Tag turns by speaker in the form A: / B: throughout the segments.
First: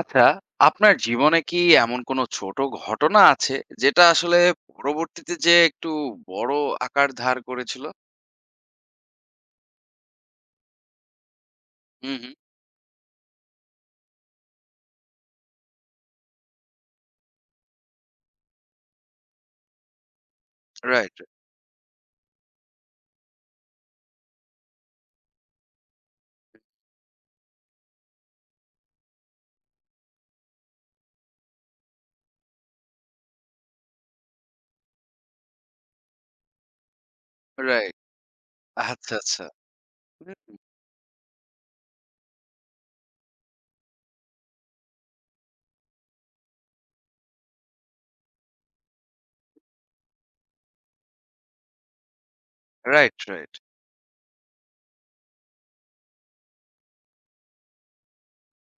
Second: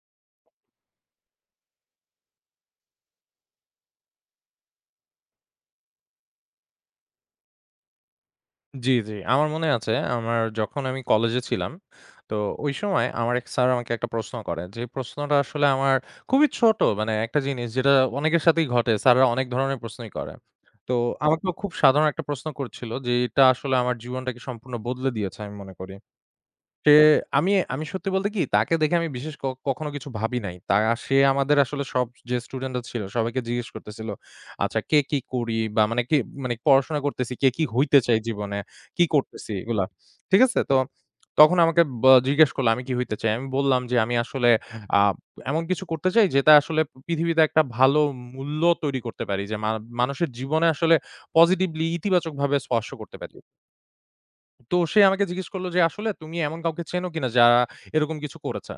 A: আচ্ছা, আপনার জীবনে কি এমন কোনো ছোট ঘটনা আছে, যেটা আসলে পরবর্তীতে যেয়ে একটু বড় আকার ধার করেছিল?
B: জি, জি। আমার মনে আছে যখন আমি কলেজে ছিলাম,
A: হুম, হুম।
B: তো ওই সময় আমার এক স্যার আমাকে একটা প্রশ্ন করে। যে প্রশ্নটা আসলে আমার খুবই ছোট মানে একটা জিনিস যেটা অনেকের সাথেই ঘটে। স্যাররা অনেক ধরনের প্রশ্নই করে। তো
A: রাইট,
B: আমাকেও খুব সাধারণ একটা প্রশ্ন করছিল যে এটা আসলে আমার জীবনটাকে সম্পূর্ণ বদলে দিয়েছে আমি মনে করি। সে আমি আমি সত্যি বলতে কি তাকে দেখে আমি বিশেষ কখনো কিছু ভাবি নাই। তা সে আমাদের আসলে সব যে স্টুডেন্টরা ছিল সবাইকে জিজ্ঞেস করতেছিল, আচ্ছা কে কি করি বা মানে কে মানে পড়াশোনা করতেছি, কে কি
A: রাইট।
B: হইতে চাই জীবনে, কি
A: আচ্ছা, আচ্ছা।
B: করতেছি এগুলা। ঠিক আছে? তো তখন আমাকে জিজ্ঞেস করল আমি কি হইতে চাই? আমি বললাম যে আমি আসলে আ এমন কিছু করতে চাই যেটা আসলে পৃথিবীতে একটা ভালো মূল্য তৈরি করতে পারি। যে মানুষের জীবনে আসলে পজিটিভলি ইতিবাচকভাবে স্পর্শ করতে
A: রাইট,
B: পারি।
A: রাইট।
B: তো সে আমাকে জিজ্ঞেস করল যে, "আসলে তুমি এমন কাউকে চেনো কিনা যারা এরকম কিছু করেছে?"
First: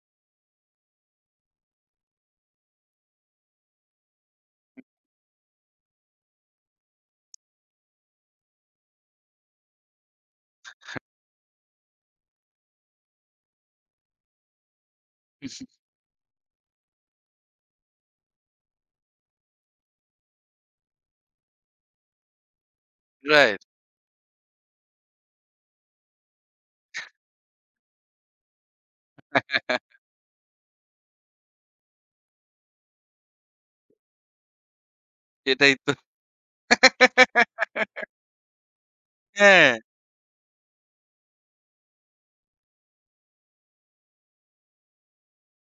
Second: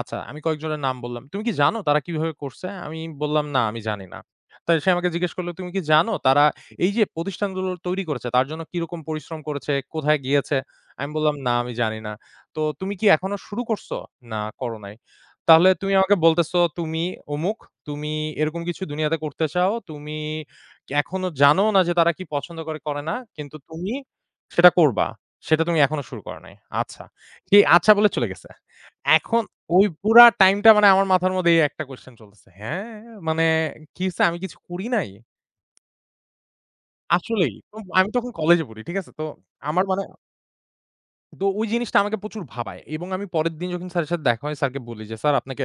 B: আচ্ছা, আমি কয়েকজনের নাম বললাম। "তুমি কি জানো তারা কিভাবে করছে?" আমি বললাম, "না, আমি জানি না।" তাই সে আমাকে জিজ্ঞেস করল, "তুমি কি জানো তারা এই যে প্রতিষ্ঠানগুলো তৈরি করেছে তার জন্য কিরকম পরিশ্রম করেছে, কোথায় গিয়েছে?" আমি বললাম, "না, আমি জানি না।" "তো তুমি কি এখনো শুরু করছো?" "না, করো নাই।" "তাহলে তুমি আমাকে বলতেছো তুমি অমুক, তুমি এরকম কিছু দুনিয়াতে করতে চাও, তুমি এখনো জানো না যে তারা কি পছন্দ করে, করে না। কিন্তু
A: রাইট।
B: তুমি সেটা করবা।" সেটা তুমি এখনো শুরু করো নাই। আচ্ছা। কি আচ্ছা বলে চলে গেছে। এখন ওই পুরা টাইমটা মানে আমার মাথার মধ্যে এই একটা কোয়েশ্চেন চলতেছে। হ্যাঁ, মানে কি হইছে আমি কিছু করি নাই।
A: এটাই তো।
B: আসলেই। তো আমি তখন কলেজে পড়ি। ঠিক আছে? তো
A: হ্যাঁ,
B: আমার মানে তো ওই জিনিসটা আমাকে প্রচুর ভাবায় এবং আমি পরের দিন যখন স্যারের সাথে দেখা হয় স্যারকে বলি যে, "স্যার আপনাকে"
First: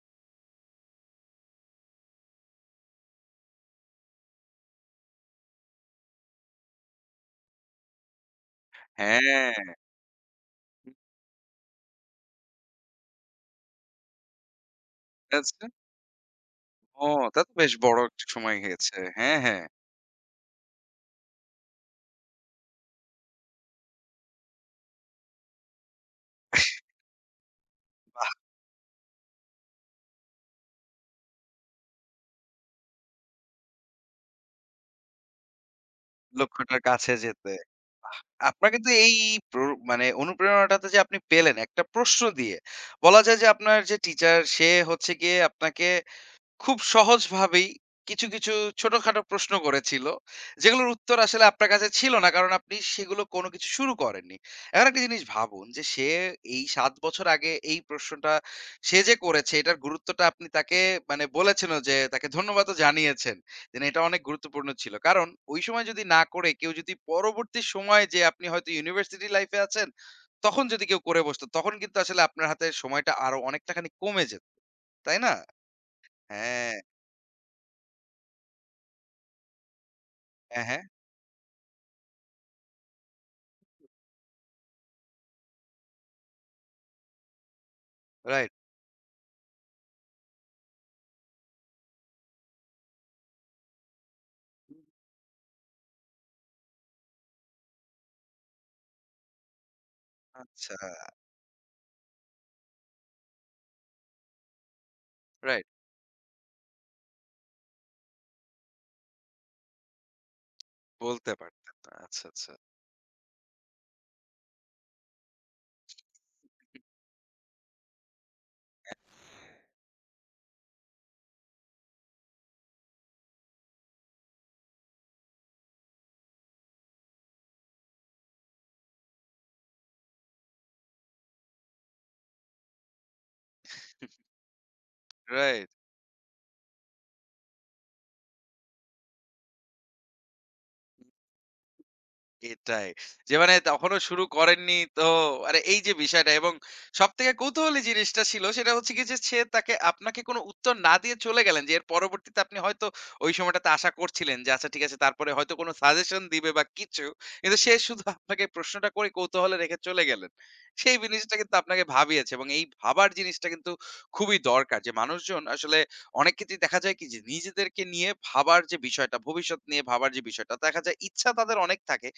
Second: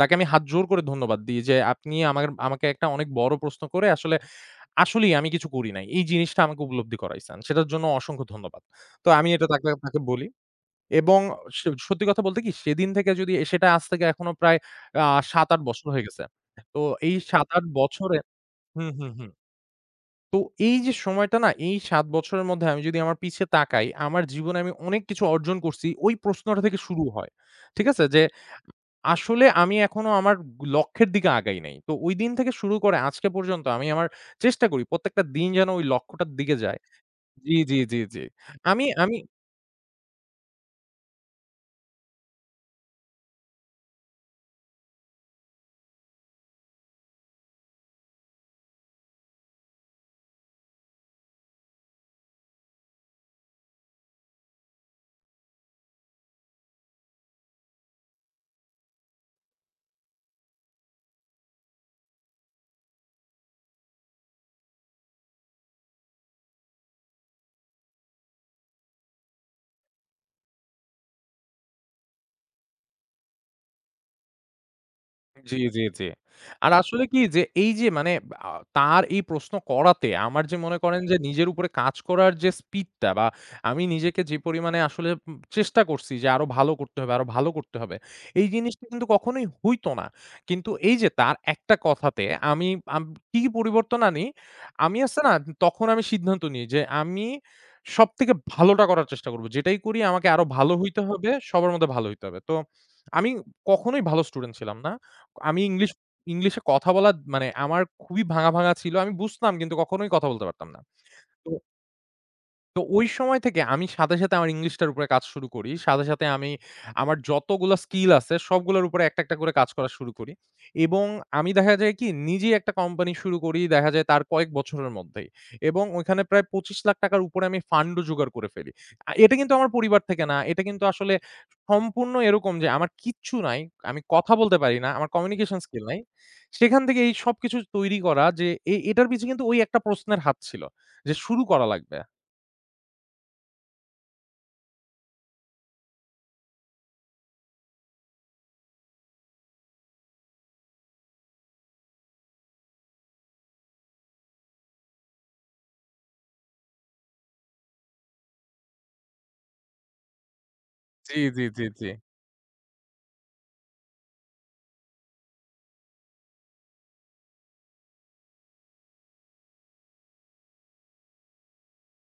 B: তাকে আমি হাত জোড় করে ধন্যবাদ দিই যে, "আপনি আমার আমাকে একটা অনেক বড় প্রশ্ন করে আসলে আসলেই আমি কিছু করি নাই। এই জিনিসটা আমাকে উপলব্ধি করাইছেন। সেটার জন্য অসংখ্য ধন্যবাদ।" তো আমি এটা তাকে
A: হ্যাঁ।
B: তাকে বলি। এবং স সত্যি কথা বলতে কি সেদিন থেকে যদি সেটা আজ থেকে এখনো প্রায় আ ৭-৮
A: আচ্ছা।
B: বছর হয়ে গেছে। তো
A: ও,
B: এই
A: তা তো
B: ৭-৮
A: বেশ বড়
B: বছরে
A: একটা সময়
B: হুম,
A: গিয়েছে।
B: হুম, হুম।
A: হ্যাঁ, হ্যাঁ।
B: তো এই যে সময়টা না এই ৭ বছরের মধ্যে আমি যদি আমার পিছে তাকাই, আমার জীবনে আমি অনেক কিছু অর্জন করছি ওই প্রশ্নটা থেকে শুরু হয়। ঠিক আছে? যে আসলে আমি এখনো আমার লক্ষ্যের দিকে আগাই নাই। তো ঐদিন থেকে শুরু করে আজকে পর্যন্ত আমি আমার চেষ্টা করি প্রত্যেকটা দিন যেন ওই লক্ষ্যটার দিকে যায়।
A: লক্ষ্যটার কাছে যেতে।
B: জি, জি, জি,
A: বাহ!
B: জি।
A: আপনার
B: আমি
A: কিন্তু এই
B: আমি
A: প্র মানে অনুপ্রেরণাটাতে যে আপনি পেলেন একটা প্রশ্ন দিয়ে, বলা যায় যে আপনার যে টিচার সে হচ্ছে গিয়ে আপনাকে খুব সহজভাবেই কিছু, কিছু ছোটখাটো প্রশ্ন করেছিল। যেগুলোর উত্তর আসলে আপনার কাছে ছিল না। কারণ আপনি সেগুলো কোনো কিছু শুরু করেননি। এখন একটা জিনিস ভাবুন যে সে এই ৭ বছর আগে এই প্রশ্নটা সে যে করেছে এটার গুরুত্বটা আপনি তাকে মানে বলেছেনও, যে তাকে ধন্যবাদও জানিয়েছেন। যে না, এটা অনেক গুরুত্বপূর্ণ ছিল। কারণ ওই সময় যদি না করে কেউ যদি পরবর্তী সময়ে যে আপনি হয়তো ইউনিভার্সিটি লাইফ এ আছেন, তখন যদি কেউ করে বসতো তখন কিন্তু আসলে আপনার হাতে সময়টা আরো অনেকটা খানি কমে যেত। তাই না?
B: জি, জি, জি। আর
A: হ্যাঁ।
B: আসলে কি যে এই যে মানে আ তার এই প্রশ্ন করাতে আমার যে
A: হ্যাঁ,
B: মনে
A: হ্যাঁ।
B: করেন যে নিজের উপরে কাজ করার যে স্পিডটা বা আমি নিজেকে যে পরিমাণে আসলে চেষ্টা করছি যে আরো ভালো করতে হবে, আরো ভালো করতে হবে। এই
A: রাইট।
B: জিনিসটা কিন্তু কখনোই হইতো না। কিন্তু এই যে তার একটা কথাতে আমি আম কি কি পরিবর্তন আনি? আমি আছে না তখন আমি সিদ্ধান্ত নিই যে আমি সবথেকে ভালোটা করার চেষ্টা করব। যেটাই করি আমাকে আরো ভালো
A: আচ্ছা,
B: হইতে হবে, সবার মধ্যে ভালো হইতে হবে। তো আমি কখনোই ভালো স্টুডেন্ট ছিলাম না। আমি
A: রাইট।
B: ইংলিশে কথা বলা মানে আমার খুবই ভাঙা, ভাঙা ছিল। আমি বুঝতাম কিন্তু কখনোই কথা বলতে পারতাম না।
A: বলতে
B: তো
A: পারতেন না। আচ্ছা, আচ্ছা।
B: তো ওই সময় থেকে আমি সাথে, সাথে আমার ইংলিশটার উপরে কাজ শুরু করি। সাথে, সাথে আমি আমার যতগুলা স্কিল আছে সবগুলোর উপরে একটা, একটা করে কাজ করা শুরু করি এবং আমি দেখা যায় কি নিজেই একটা কোম্পানি শুরু করি দেখা যায় তার কয়েক বছরের মধ্যেই এবং ওইখানে প্রায় ২৫,০০,০০০ র উপরে আমি ফান্ডও জোগাড় করে ফেলি। এটা কিন্তু আমার পরিবার থেকে না। এটা কিন্তু আসলে সম্পূর্ণ এরকম যে আমার কিচ্ছু নাই। আমি কথা বলতে পারি না। আমার কমিউনিকেশন
A: রাইট।
B: স্কিল নাই। সেখান থেকে এই সবকিছু তৈরি করা যে এটার পিছে কিন্তু ওই একটা প্রশ্নের হাত ছিল যে শুরু করা লাগবে।
A: এটাই। যে মানে তখনো শুরু করেননি তো। আরে, এই যে বিষয়টা, এবং সবথেকে কৌতূহলী জিনিসটা ছিল সেটা হচ্ছে কি যে সে তাকে আপনাকে কোনো উত্তর না দিয়ে চলে গেলেন, যে এর পরবর্তীতে আপনি হয়তো ওই সময়টাতে আশা করছিলেন যে আচ্ছা ঠিক আছে তারপরে হয়তো কোনো সাজেশন দিবে বা কিছু। কিন্তু সে শুধু আপনাকে প্রশ্নটা করে কৌতূহলে রেখে চলে গেলেন। সেই
B: জি,
A: জিনিসটা
B: জি,
A: কিন্তু
B: জি,
A: আপনাকে
B: জি।
A: ভাবিয়েছে, এবং এই ভাবার জিনিসটা কিন্তু খুবই দরকার। যে মানুষজন আসলে অনেক ক্ষেত্রেই দেখা যায় কি, যে নিজেদেরকে নিয়ে ভাবার যে বিষয়টা, ভবিষ্যৎ নিয়ে ভাবার যে বিষয়টা, দেখা যায় ইচ্ছা তাদের অনেক থাকে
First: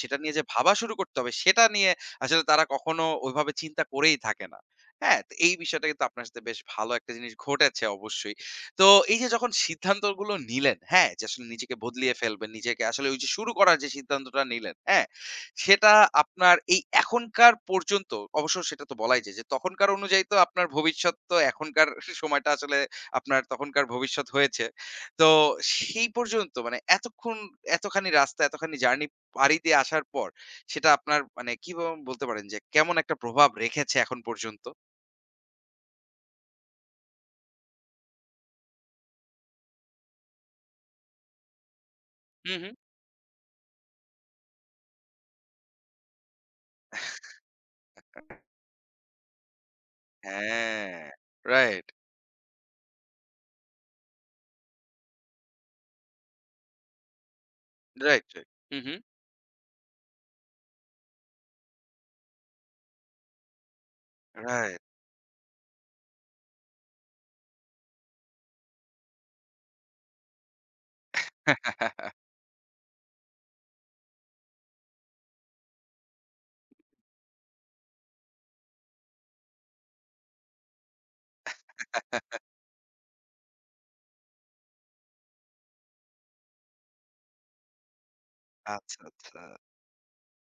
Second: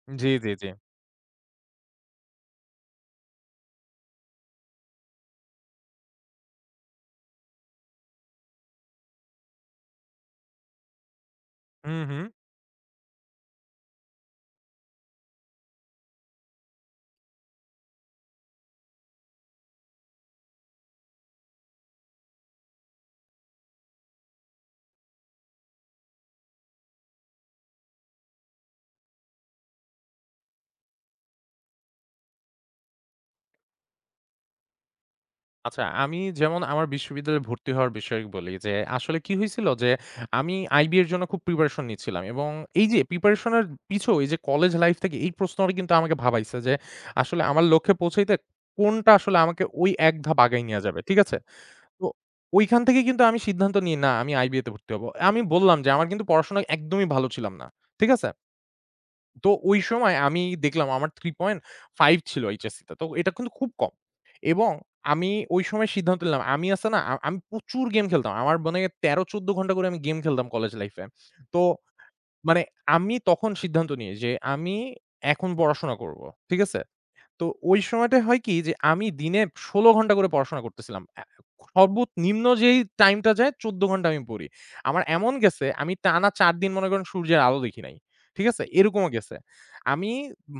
A: সেটা
B: জি,
A: নিয়ে, যে
B: জি, জি।
A: ভাবা শুরু করতে হবে, সেটা নিয়ে আসলে তারা কখনো ওইভাবে চিন্তা করেই থাকে না। হ্যাঁ? তো এই বিষয়টা কিন্তু আপনার সাথে বেশ ভালো একটা জিনিস ঘটেছে অবশ্যই। তো এই যে যখন সিদ্ধান্তগুলো নিলেন, হ্যাঁ? যে আসলে নিজেকে
B: হুম,
A: বদলিয়ে
B: হুম।
A: ফেলবেন, নিজেকে আসলে ওই যে শুরু করার যে সিদ্ধান্তটা নিলেন, হ্যাঁ? সেটা আপনার এই এখনকার পর্যন্ত অবশ্য সেটা তো বলাই যায় যে তখনকার অনুযায়ী তো আপনার ভবিষ্যৎ তো এখনকার সময়টা আসলে আপনার তখনকার ভবিষ্যৎ হয়েছে। তো সেই পর্যন্ত মানে এতক্ষণ এতখানি রাস্তা, এতখানি জার্নি বাড়িতে আসার পর সেটা আপনার মানে কিভাবে বলতে পারেন যে কেমন একটা প্রভাব রেখেছে এখন পর্যন্ত?
B: আচ্ছা আমি যেমন আমার বিশ্ববিদ্যালয়ে ভর্তি হওয়ার বিষয়ে বলি যে, আসলে কি হয়েছিল যে, আমি আইবি এর জন্য খুব প্রিপারেশন নিচ্ছিলাম এবং
A: হুম, হুম।
B: এই যে প্রিপারেশন এর পিছু এই যে কলেজ লাইফ থেকে এই প্রশ্নটা কিন্তু আমাকে ভাবাইছে যে, আসলে আমার লক্ষ্যে পৌঁছাইতে কোনটা আসলে আমাকে ওই এক ধাপ আগায় নিয়ে
A: হ্যাঁ,
B: যাবে। ঠিক আছে?
A: রাইট,
B: তো ওইখান থেকে কিন্তু আমি সিদ্ধান্ত নিই না আমি আইবিএ তে ভর্তি হব। আমি বললাম যে, আমার কিন্তু পড়াশোনায় একদমই ভালো ছিলাম না। ঠিক
A: রাইট,
B: আছে?
A: রাইট। হুম, হুম।
B: তো ওই সময় আমি দেখলাম আমার 3.5 ছিল HSC তে। তো এটা কিন্তু খুব কম। এবং
A: রাইট।
B: আমি ওই সময় সিদ্ধান্ত নিলাম, আমি আছে না আমি প্রচুর গেম খেলতাম। আমার মানে ১৩-১৪ ঘন্টা করে আমি গেম খেলতাম কলেজ লাইফ এ। তো মানে আমি তখন সিদ্ধান্ত নিই যে আমি এখন পড়াশোনা করব। ঠিক আছে? তো ওই সময়টায় হয় কি যে আমি দিনে ১৬ ঘন্টা করে পড়াশোনা করতেছিলাম। সর্বনিম্ন যেই টাইমটা যায় ১৪ ঘন্টা আমি পড়ি। আমার এমন গেছে আমি টানা ৪ দিন মনে করেন সূর্যের আলো দেখি নাই। ঠিক আছে?
A: আচ্ছা,
B: এরকমও গেছে।
A: আচ্ছা,
B: আমি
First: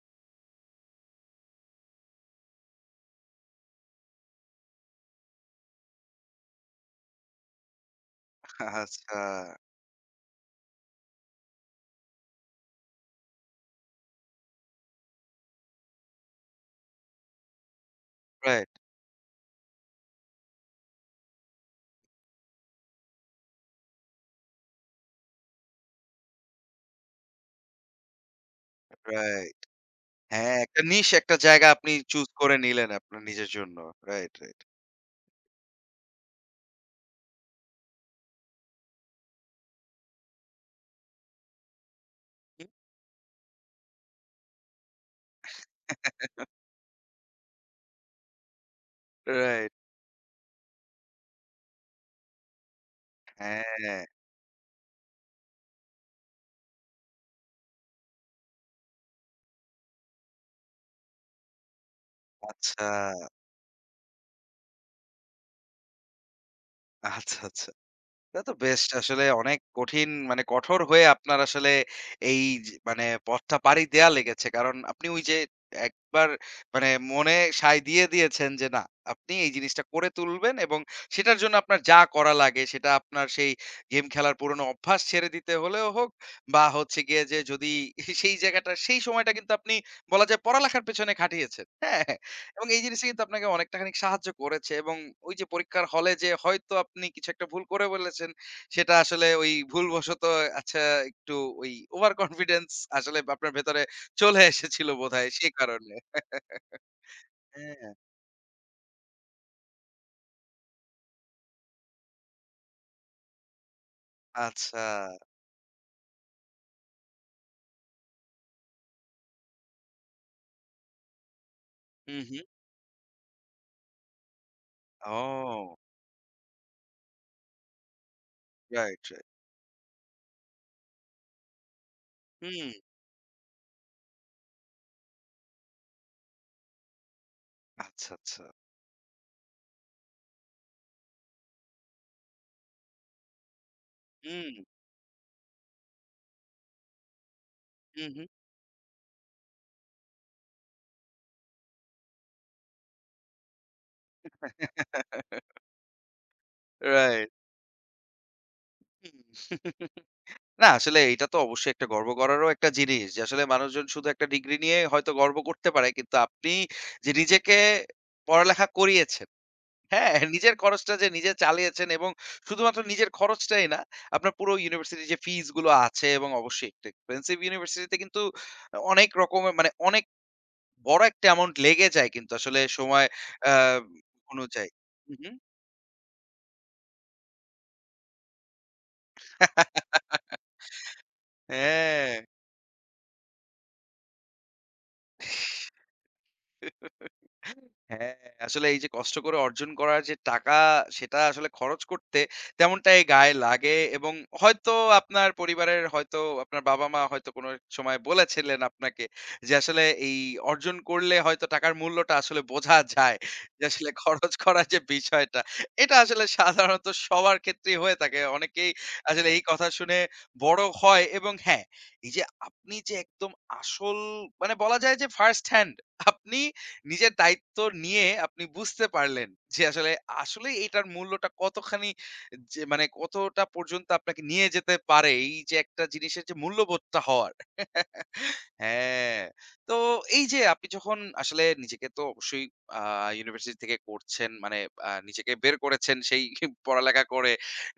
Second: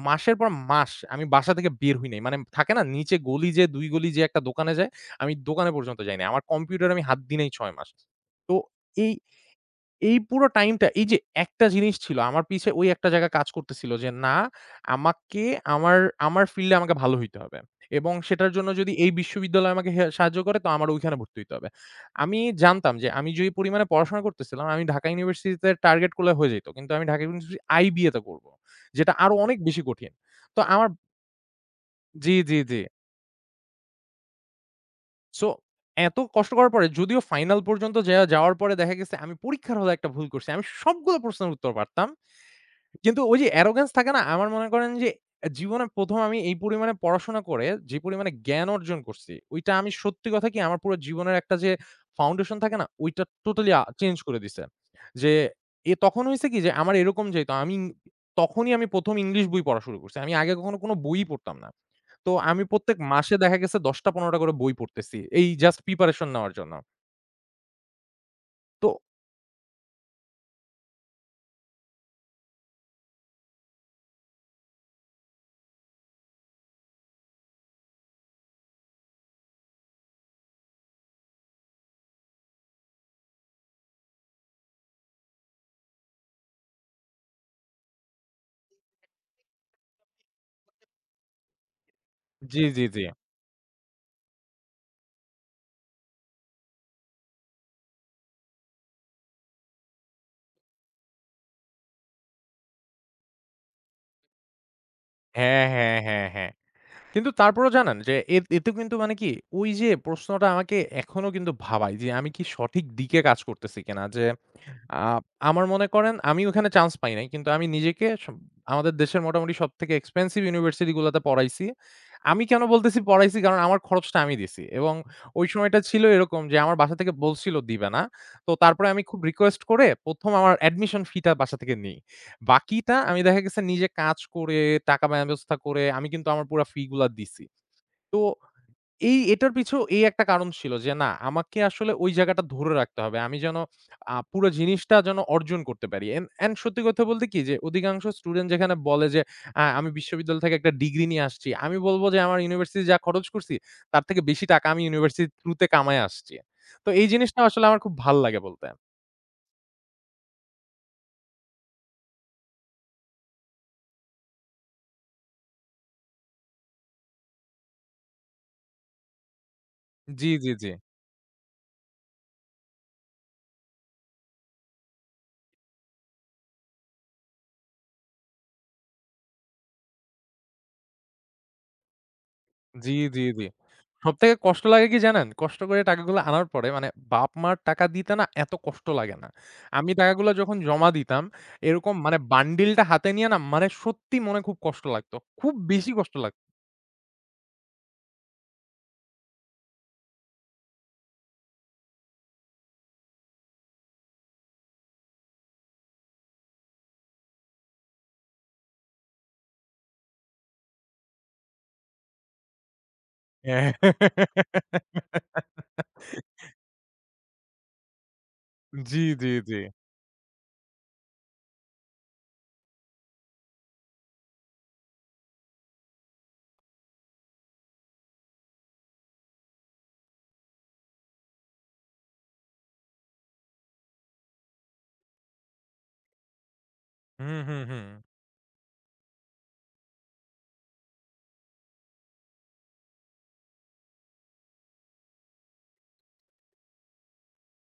B: মাসের পর মাস আমি বাসা থেকে বের হই নাই। মানে থাকে না নিচে গলি যেয়ে ২ গলি যেয়ে একটা দোকানে যায়, আমি দোকানে পর্যন্ত যাই নাই। আমার কম্পিউটারে আমি হাত দিই নাই ৬ মাস। তো এই
A: আচ্ছা।
B: এই পুরো টাইমটা এই যে একটা জিনিস ছিল আমার পিছে ওই একটা জায়গা কাজ করতেছিল যে না আমাকে আমার, আমার ফিল্ড এ আমাকে ভালো হইতে হবে। এবং সেটার জন্য
A: রাইট,
B: যদি এই বিশ্ববিদ্যালয় আমাকে হে সাহায্য করে তো আমার ওইখানে ভর্তি হইতে হবে। আমি জানতাম যে আমি যেই পরিমাণে পড়াশোনা করতেছিলাম আমি ঢাকা ইউনিভার্সিটিতে টার্গেট করলে হয়ে যেত। কিন্তু আমি ঢাকা ইউনিভার্সিটি আইবিএ তে করব। যেটা আরো অনেক
A: রাইট।
B: বেশি কঠিন।
A: হ্যাঁ,
B: তো
A: একটা
B: আমার
A: একটা জায়গা আপনি চুজ
B: জি,
A: করে
B: জি, জি।
A: নিলেন আপনার নিজের জন্য। Right, right.
B: সো এত কষ্ট করার পরে যদিও ফাইনাল পর্যন্ত যাওয়ার পরে দেখা গেছে আমি পরীক্ষার হলে একটা ভুল করছি। আমি সবগুলো প্রশ্নের উত্তর পারতাম।
A: হুম।
B: কিন্তু ওই যে arrogance থাকে না? আমার মনে করেন যে জীবনে ১ম আমি এই পরিমাণে পড়াশোনা করে যে পরিমাণে জ্ঞান অর্জন করছি, ওইটা
A: রাইট।
B: আমি সত্যি কথা কি আমার পুরো জীবনের একটা যে ফাউন্ডেশন থাকে না? ওইটা টোটালি
A: হ্যাঁ,
B: চেঞ্জ করে দিছে। যে তখন হইছে কি যে আমার এরকম যেহেতু আমি তখনই আমি ১ম ইংলিশ বই পড়া শুরু করছি। আমি আগে কখনো কোনো বইই পড়তাম না। তো আমি
A: আচ্ছা,
B: প্রত্যেক মাসে দেখা গেছে ১০টা-১৫টা করে বই পড়তেছি। এই জাস্ট প্রিপারেশন নেওয়ার জন্য।
A: আচ্ছা, আচ্ছা। এটা তো বেশ
B: তো
A: আসলে অনেক কঠিন, মানে কঠোর হয়ে আপনার আসলে এই যে মানে পথটা পাড়ি দেয়া লেগেছে। কারণ আপনি ওই যে একবার মানে মনে সায় দিয়ে দিয়েছেন যে না, আপনি এই জিনিসটা করে তুলবেন এবং সেটার জন্য আপনার যা করা লাগে সেটা আপনার সেই গেম খেলার পুরনো অভ্যাস ছেড়ে দিতে হলেও হোক, বা হচ্ছে গিয়ে যে যদি সেই জায়গাটা, সেই সময়টা কিন্তু আপনি বলা যায় পড়ালেখার পেছনে খাটিয়েছেন। হ্যাঁ?
B: জি,
A: এবং এই
B: জি, জি।
A: জিনিসটা কিন্তু আপনাকে অনেকটাখানি সাহায্য করেছে, এবং ওই যে পরীক্ষার হলে যে হয়তো আপনি কিছু একটা ভুল করে বলেছেন সেটা আসলে ওই ভুলবশত। আচ্ছা, একটু ওই ওভার কনফিডেন্স আসলে আপনার ভেতরে চলে এসেছিল বোধহয় সেই
B: হ্যাঁ,
A: কারণে।
B: হ্যাঁ, হ্যাঁ, হ্যাঁ। কিন্তু তারপরেও
A: হ্যাঁ,
B: জানেন যে এতে কিন্তু মানে কি ওই যে প্রশ্নটা আমাকে এখনো কিন্তু ভাবায় যে আমি কি সঠিক দিকে কাজ করতেছি কিনা? যে
A: আচ্ছা।
B: আ আমার মনে করেন আমি ওখানে চান্স পাই নাই। কিন্তু আমি নিজেকে আমাদের দেশের মোটামুটি সবথেকে এক্সপেনসিভ ইউনিভার্সিটি গুলাতে পড়াইছি।
A: হুম,
B: আমি
A: হুম।
B: কেন বলতেছি পড়াইছি? কারণ আমার খরচটা আমি দিছি। এবং ওই
A: ও,
B: সময়টা ছিল এরকম যে আমার বাসা থেকে বলছিল দিবে না। তো তারপরে আমি
A: রাইট,
B: খুব
A: রাইট।
B: রিকোয়েস্ট করে ১ম আমার অ্যাডমিশন ফি টা বাসা থেকে নেই।
A: হুম,
B: বাকিটা আমি দেখা গেছে নিজে কাজ করে, টাকা ব্যবস্থা করে আমি কিন্তু আমার পুরা ফি গুলা দিছি।
A: আচ্ছা,
B: তো
A: আচ্ছা।
B: এই এটার পিছু এই একটা কারণ ছিল যে না আমাকে আসলে ওই জায়গাটা ধরে রাখতে হবে। আমি যেন পুরো
A: হুম,
B: জিনিসটা যেন অর্জন করতে পারি। এন্ড সত্যি কথা বলতে কি যে অধিকাংশ
A: হুম, হুম।
B: স্টুডেন্ট যেখানে বলে যে আমি বিশ্ববিদ্যালয় থেকে একটা ডিগ্রি নিয়ে আসছি। আমি বলব যে আমার ইউনিভার্সিটি যা খরচ করছি তার থেকে বেশি টাকা আমি ইউনিভার্সিটির থ্রুতে কামায় আসছি। তো এই
A: রাইট।
B: জিনিসটা আসলে আমার খুব ভাল লাগে বলতে।
A: হুম। না আসলে এটা তো অবশ্যই একটা গর্ব করারও একটা জিনিস, যে আসলে মানুষজন শুধু একটা ডিগ্রি নিয়ে হয়তো গর্ব করতে পারে কিন্তু আপনি যে নিজেকে পড়ালেখা করিয়েছেন। হ্যাঁ
B: জি, জি,
A: নিজের
B: জি।
A: খরচটা যে নিজে চালিয়েছেন, এবং শুধুমাত্র নিজের খরচটাই না, আপনার পুরো ইউনিভার্সিটি যে ফিজ গুলো আছে এবং অবশ্যই একটা এক্সপেন্সিভ ইউনিভার্সিটিতে কিন্তু অনেক রকমের মানে অনেক বড় একটা অ্যামাউন্ট লেগে যায় কিন্তু আসলে
B: জি,
A: সময়
B: জি, জি।
A: আহ
B: সবথেকে কষ্ট
A: অনুযায়ী।
B: লাগে কি
A: হুম,
B: জানেন?
A: হুম।
B: কষ্ট করে টাকাগুলো আনার পরে মানে বাপ-মার টাকা দিতে না এত কষ্ট লাগে না। আমি টাকাগুলো যখন জমা দিতাম এরকম
A: হ্যাঁ।
B: মানে বান্ডিলটা হাতে নিয়ে না মানে সত্যি মনে খুব কষ্ট লাগতো। খুব বেশি কষ্ট লাগতো।
A: হ্যাঁ, আসলে এই যে কষ্ট করে অর্জন করার যে টাকা, সেটা আসলে খরচ করতে তেমনটাই গায়ে লাগে, এবং হয়তো আপনার পরিবারের হয়তো আপনার বাবা-মা হয়তো কোনো সময় বলেছিলেন আপনাকে যে, আসলে এই অর্জন করলে হয়তো টাকার মূল্যটা আসলে বোঝা যায়। যে
B: হ্যাঁ।
A: আসলে খরচ করার যে বিষয়টা, এটা আসলে সাধারণত সবার ক্ষেত্রেই হয়ে থাকে। অনেকেই
B: জি,
A: আসলে
B: জি,
A: এই
B: জি।
A: কথা শুনে বড় হয়, এবং হ্যাঁ, এই যে আপনি যে একদম আসল মানে বলা যায় যে ফার্স্ট হ্যান্ড আপনি নিজের দায়িত্ব নিয়ে আপনি বুঝতে পারলেন যে আসলে আসলে এটার মূল্যটা কতখানি, যে মানে কতটা পর্যন্ত আপনাকে নিয়ে যেতে পারে এই যে একটা জিনিসের যে মূল্যবোধটা হওয়ার।
B: হুম, হুম, হুম।
A: হ্যাঁ, তো এই যে আপনি যখন আসলে নিজেকে তো অবশ্যই ইউনিভার্সিটি থেকে করছেন মানে নিজেকে বের করেছেন সেই পড়ালেখা করে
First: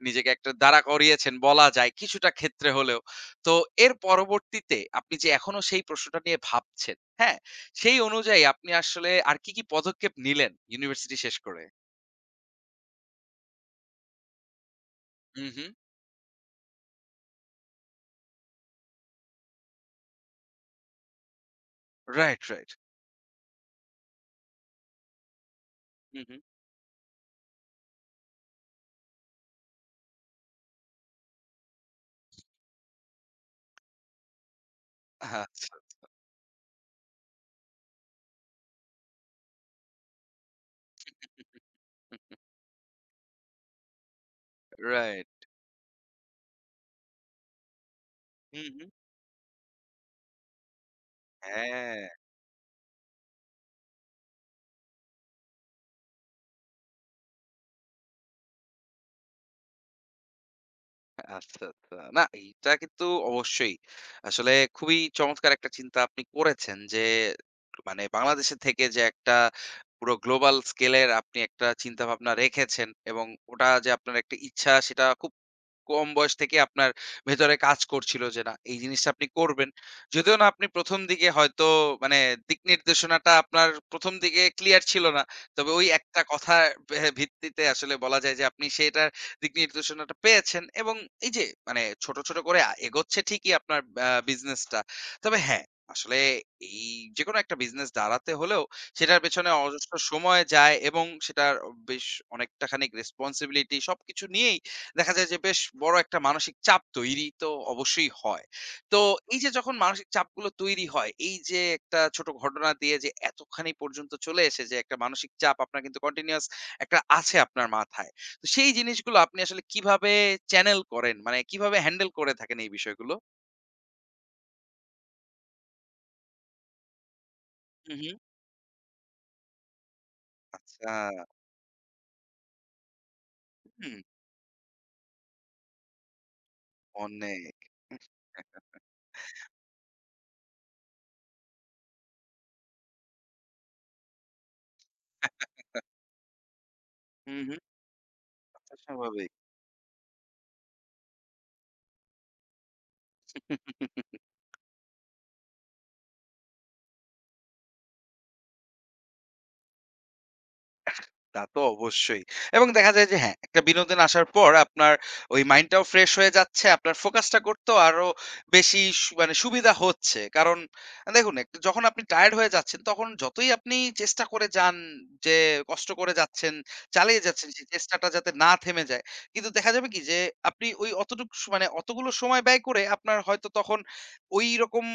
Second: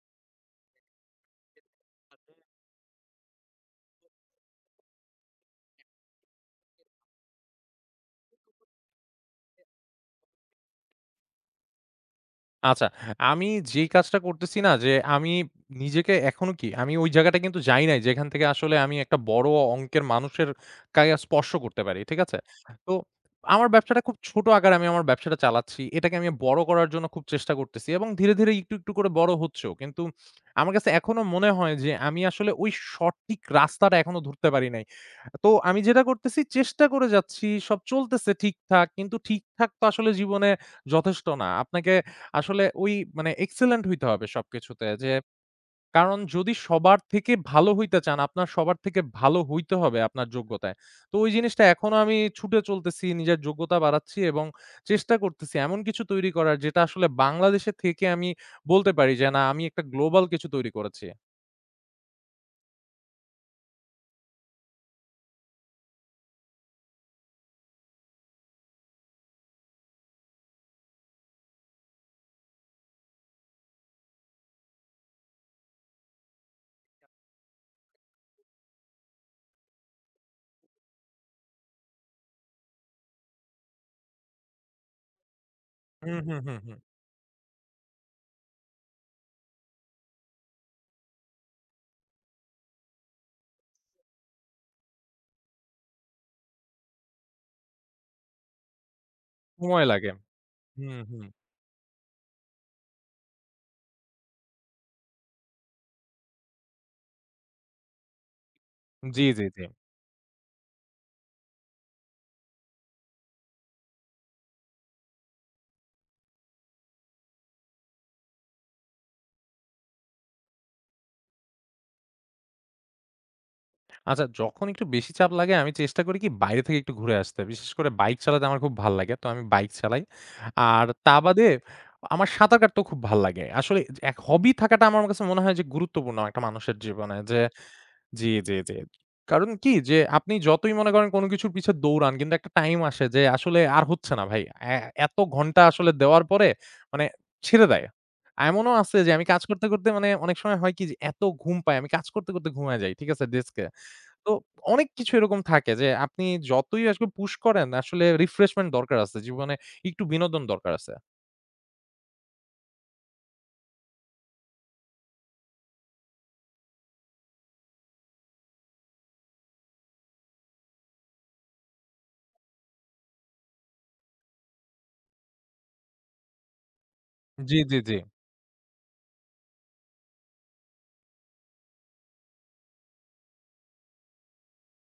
A: নিজেকে একটা দাঁড়া করিয়েছেন বলা যায় কিছুটা ক্ষেত্রে হলেও। তো এর পরবর্তীতে আপনি যে এখনো সেই প্রশ্নটা নিয়ে ভাবছেন, হ্যাঁ, সেই অনুযায়ী আপনি আসলে আর কি, কি পদক্ষেপ নিলেন ইউনিভার্সিটি শেষ করে?
B: আচ্ছা, আমি যেই কাজটা করতেছি না যে আমি
A: হু, হু।
B: নিজেকে এখনো কি আমি ওই জায়গাটা কিন্তু যাই নাই যেখান থেকে আসলে আমি একটা বড় অঙ্কের মানুষের কায়া স্পর্শ করতে পারি। ঠিক আছে?
A: Right, right.
B: তো আমার ব্যবসাটা খুব ছোট আকারে আমি আমার ব্যবসাটা চালাচ্ছি। এটাকে
A: হু,
B: আমি
A: হু।
B: বড় করার জন্য খুব চেষ্টা করতেছি এবং ধীরে, ধীরে একটু, একটু করে বড় হচ্ছেও। কিন্তু আমার কাছে এখনো মনে হয় যে আমি আসলে ওই সঠিক রাস্তাটা এখনো ধরতে পারি নাই। তো
A: আচ্ছা।
B: আমি যেটা করতেছি চেষ্টা করে যাচ্ছি, সব চলতেছে ঠিকঠাক। কিন্তু ঠিকঠাক তো আসলে জীবনে যথেষ্ট না। আপনাকে আসলে ওই মানে এক্সেলেন্ট হইতে হবে সবকিছুতে। যে
A: রাইট।
B: কারণ যদি সবার থেকে ভালো হইতে চান, আপনার
A: হু,
B: সবার
A: হু।
B: থেকে ভালো হইতে হবে আপনার যোগ্যতায়। তো ওই জিনিসটা এখনো
A: হ্যাঁ।
B: আমি ছুটে চলতেছি, নিজের যোগ্যতা বাড়াচ্ছি এবং চেষ্টা করতেছি এমন কিছু তৈরি করার যেটা আসলে বাংলাদেশে থেকে আমি বলতে পারি যে না আমি একটা গ্লোবাল কিছু তৈরি করেছি।
A: আচ্ছা, আচ্ছা। না এইটা কিন্তু অবশ্যই। আসলে খুবই চমৎকার একটা চিন্তা আপনি করেছেন যে মানে বাংলাদেশে থেকে যে একটা পুরো গ্লোবাল স্কেলের আপনি একটা চিন্তাভাবনা রেখেছেন, এবং ওটা যে আপনার একটা ইচ্ছা সেটা খুব কম বয়স থেকে আপনার ভেতরে কাজ করছিল যে না এই জিনিসটা আপনি করবেন। যদিও না আপনি ১ম দিকে হয়তো মানে দিক নির্দেশনাটা আপনার ১ম দিকে ক্লিয়ার ছিল না। তবে ওই
B: হুম,
A: একটা
B: হুম, হুম,
A: কথার
B: হুম।
A: ভিত্তিতে আসলে বলা যায় যে আপনি সেটা দিক নির্দেশনাটা পেয়েছেন, এবং এই যে মানে ছোট, ছোট করে এগোচ্ছে ঠিকই আপনার বিজনেসটা। তবে হ্যাঁ, আসলে এই যেকোনো একটা বিজনেস দাঁড়াতে হলেও সেটার পেছনে
B: সময়
A: অজস্র
B: লাগে।
A: সময় যায়
B: হুম,
A: এবং
B: হুম।
A: সেটার বেশ অনেকটা খানিক রেসপনসিবিলিটি সবকিছু নিয়েই দেখা যায় যে বেশ বড় একটা মানসিক চাপ তৈরি তো অবশ্যই হয়। তো
B: জি,
A: এই
B: জি,
A: যে
B: জি।
A: যখন মানসিক চাপগুলো তৈরি হয়, এই যে একটা ছোট ঘটনা দিয়ে যে এতখানি পর্যন্ত চলে এসে যে একটা মানসিক চাপ আপনার কিন্তু কন্টিনিউয়াস একটা আছে আপনার মাথায়। তো সেই জিনিসগুলো আপনি আসলে কিভাবে চ্যানেল করেন? মানে কিভাবে হ্যান্ডেল করে থাকেন এই বিষয়গুলো?
B: আচ্ছা, যখন একটু বেশি চাপ লাগে আমি চেষ্টা করি কি বাইরে থেকে একটু ঘুরে আসতে। বিশেষ করে
A: হু, হু।
B: বাইক চালাতে আমার খুব ভাল লাগে। তো আমি বাইক চালাই। আর
A: আচ্ছা।
B: তা বাদে আমার সাঁতার কাটতেও খুব ভাল লাগে। আসলে
A: হুম,
B: যে এক হবি থাকাটা আমার কাছে মনে হয় যে গুরুত্বপূর্ণ একটা মানুষের জীবনে যে
A: অনেক।
B: জি, জি, জি। কারণ কি যে আপনি যতই মনে করেন কোনো কিছুর পিছে দৌড়ান কিন্তু একটা টাইম আসে যে আসলে আর হচ্ছে না ভাই। এ এত ঘন্টা আসলে দেওয়ার পরে মানে
A: হু, হু।
B: ছেড়ে দেয়। এমনও
A: আচ্ছা,
B: আছে যে আমি কাজ করতে, করতে মানে অনেক সময় হয় কি যে এত ঘুম পাই আমি কাজ করতে, করতে ঘুমায়ে যাই। ঠিক আছে? ডেস্কে।
A: স্বাভাবিক।
B: তো অনেক কিছু এরকম থাকে যে আপনি যতই আসলে পুশ করেন আসলে রিফ্রেশমেন্ট দরকার আছে। জীবনে একটু বিনোদন দরকার আছে।
A: তা তো অবশ্যই। এবং দেখা যায় যে হ্যাঁ, একটা বিনোদন আসার পর আপনার ওই মাইন্ডটাও ফ্রেশ হয়ে যাচ্ছে। আপনার ফোকাসটা করতেও আরো বেশি মানে সুবিধা হচ্ছে। কারণ দেখুন, এক যখন আপনি টায়ার্ড হয়ে যাচ্ছেন তখন যতই আপনি চেষ্টা করে যান যে কষ্ট করে যাচ্ছেন, চালিয়ে যাচ্ছেন
B: জি,
A: সেই
B: জি, জি।
A: চেষ্টাটা যাতে না থেমে যায়। কিন্তু দেখা যাবে কি যে আপনি ওই অতটুক স মানে অতগুলো সময় ব্যয় করে আপনার হয়তো তখন ঐরকম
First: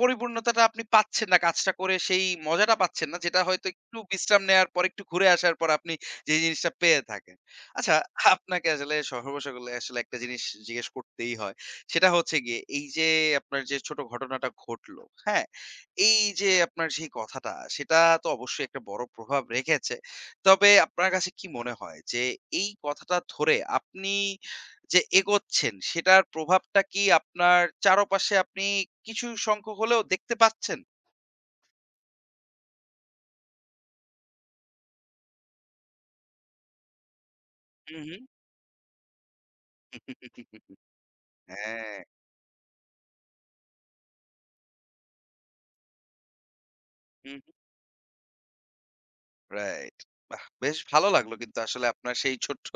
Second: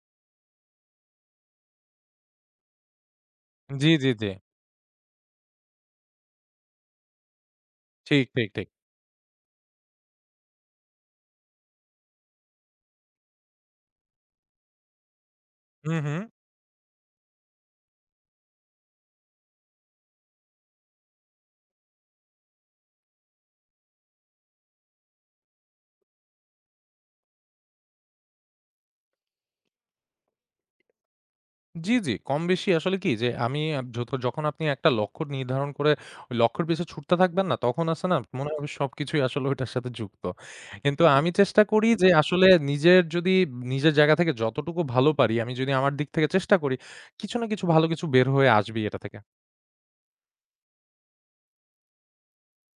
A: পরিপূর্ণতাটা আপনি পাচ্ছেন না। কাজটা করে সেই মজাটা পাচ্ছেন না। যেটা হয়তো
B: জি,
A: একটু
B: জি, জি।
A: বিশ্রাম নেয়ার পর, একটু ঘুরে আসার পর আপনি যে জিনিসটা পেয়ে থাকেন। আচ্ছা,
B: ঠিক, ঠিক, ঠিক।
A: আপনাকে আসলে সর্বশেষে আসলে একটা জিনিস জিজ্ঞেস করতেই হয়। সেটা হচ্ছে গিয়ে এই যে আপনার যে ছোট ঘটনাটা ঘটলো, হ্যাঁ?
B: হুম, হুম।
A: এই যে আপনার সেই কথাটা, সেটা তো অবশ্যই একটা বড় প্রভাব রেখেছে। তবে আপনার কাছে কি মনে হয় যে এই কথাটা ধরে আপনি যে এগোচ্ছেন সেটার প্রভাবটা কি আপনার চারপাশে আপনি কিছু সংখ্যক হলেও দেখতে পাচ্ছেন?
B: জি, জি। কম বেশি আসলে কি যে আমি যত যখন আপনি একটা লক্ষ্য নির্ধারণ করে ওই লক্ষ্যের পিছে ছুটতে থাকবেন না তখন
A: হুম,
B: আছে না
A: হুম।
B: মনে হবে সবকিছুই আসলে ওইটার সাথে যুক্ত। কিন্তু আমি চেষ্টা করি
A: হ্যাঁ।
B: যে আসলে নিজের যদি নিজের জায়গা থেকে যতটুকু ভালো পারি আমি যদি আমার দিক থেকে চেষ্টা করি কিছু না কিছু ভালো কিছু বের হয়ে আসবেই এটা থেকে।
A: রাইট। বাহ! বেশ ভালো লাগলো কিন্তু আসলে আপনার সেই ছোট্ট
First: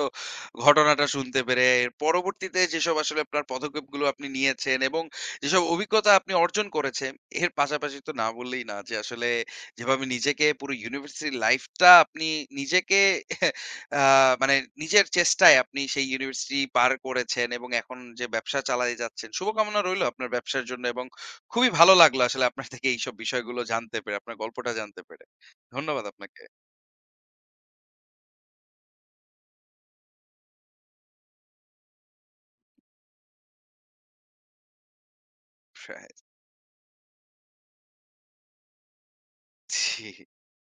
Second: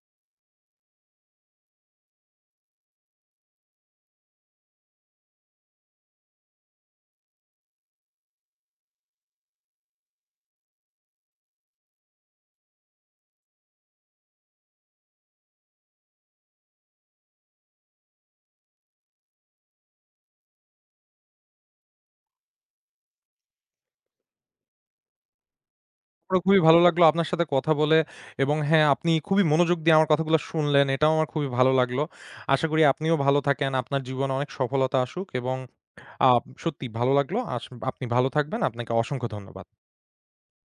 A: ঘটনাটা শুনতে পেরে। এর পরবর্তীতে যেসব আসলে আপনার পদক্ষেপগুলো আপনি নিয়েছেন এবং যেসব অভিজ্ঞতা আপনি অর্জন করেছেন, এর পাশাপাশি তো না বললেই না যে আসলে যেভাবে নিজেকে পুরো ইউনিভার্সিটি লাইফটা আপনি নিজেকে আ মানে নিজের চেষ্টায় আপনি সেই ইউনিভার্সিটি পার করেছেন এবং এখন যে ব্যবসা চালায়ে যাচ্ছেন। শুভকামনা রইলো আপনার ব্যবসার জন্য, এবং খুবই ভালো লাগলো আসলে আপনার থেকে এইসব বিষয়গুলো জানতে পেরে, আপনার গল্পটা জানতে পেরে। ধন্যবাদ আপনাকে।
B: আমারও খুবই ভালো লাগলো আপনার সাথে কথা বলে এবং হ্যাঁ, আপনি খুবই মনোযোগ দিয়ে আমার কথাগুলো শুনলেন। এটাও আমার খুবই ভালো লাগলো। আশা করি আপনিও ভালো থাকেন। আপনার জীবনে অনেক সফলতা আসুক এবং
A: প্রায়
B: আ সত্যি ভালো লাগলো। আপনি ভালো থাকবেন। আপনাকে অসংখ্য ধন্যবাদ।
A: জি।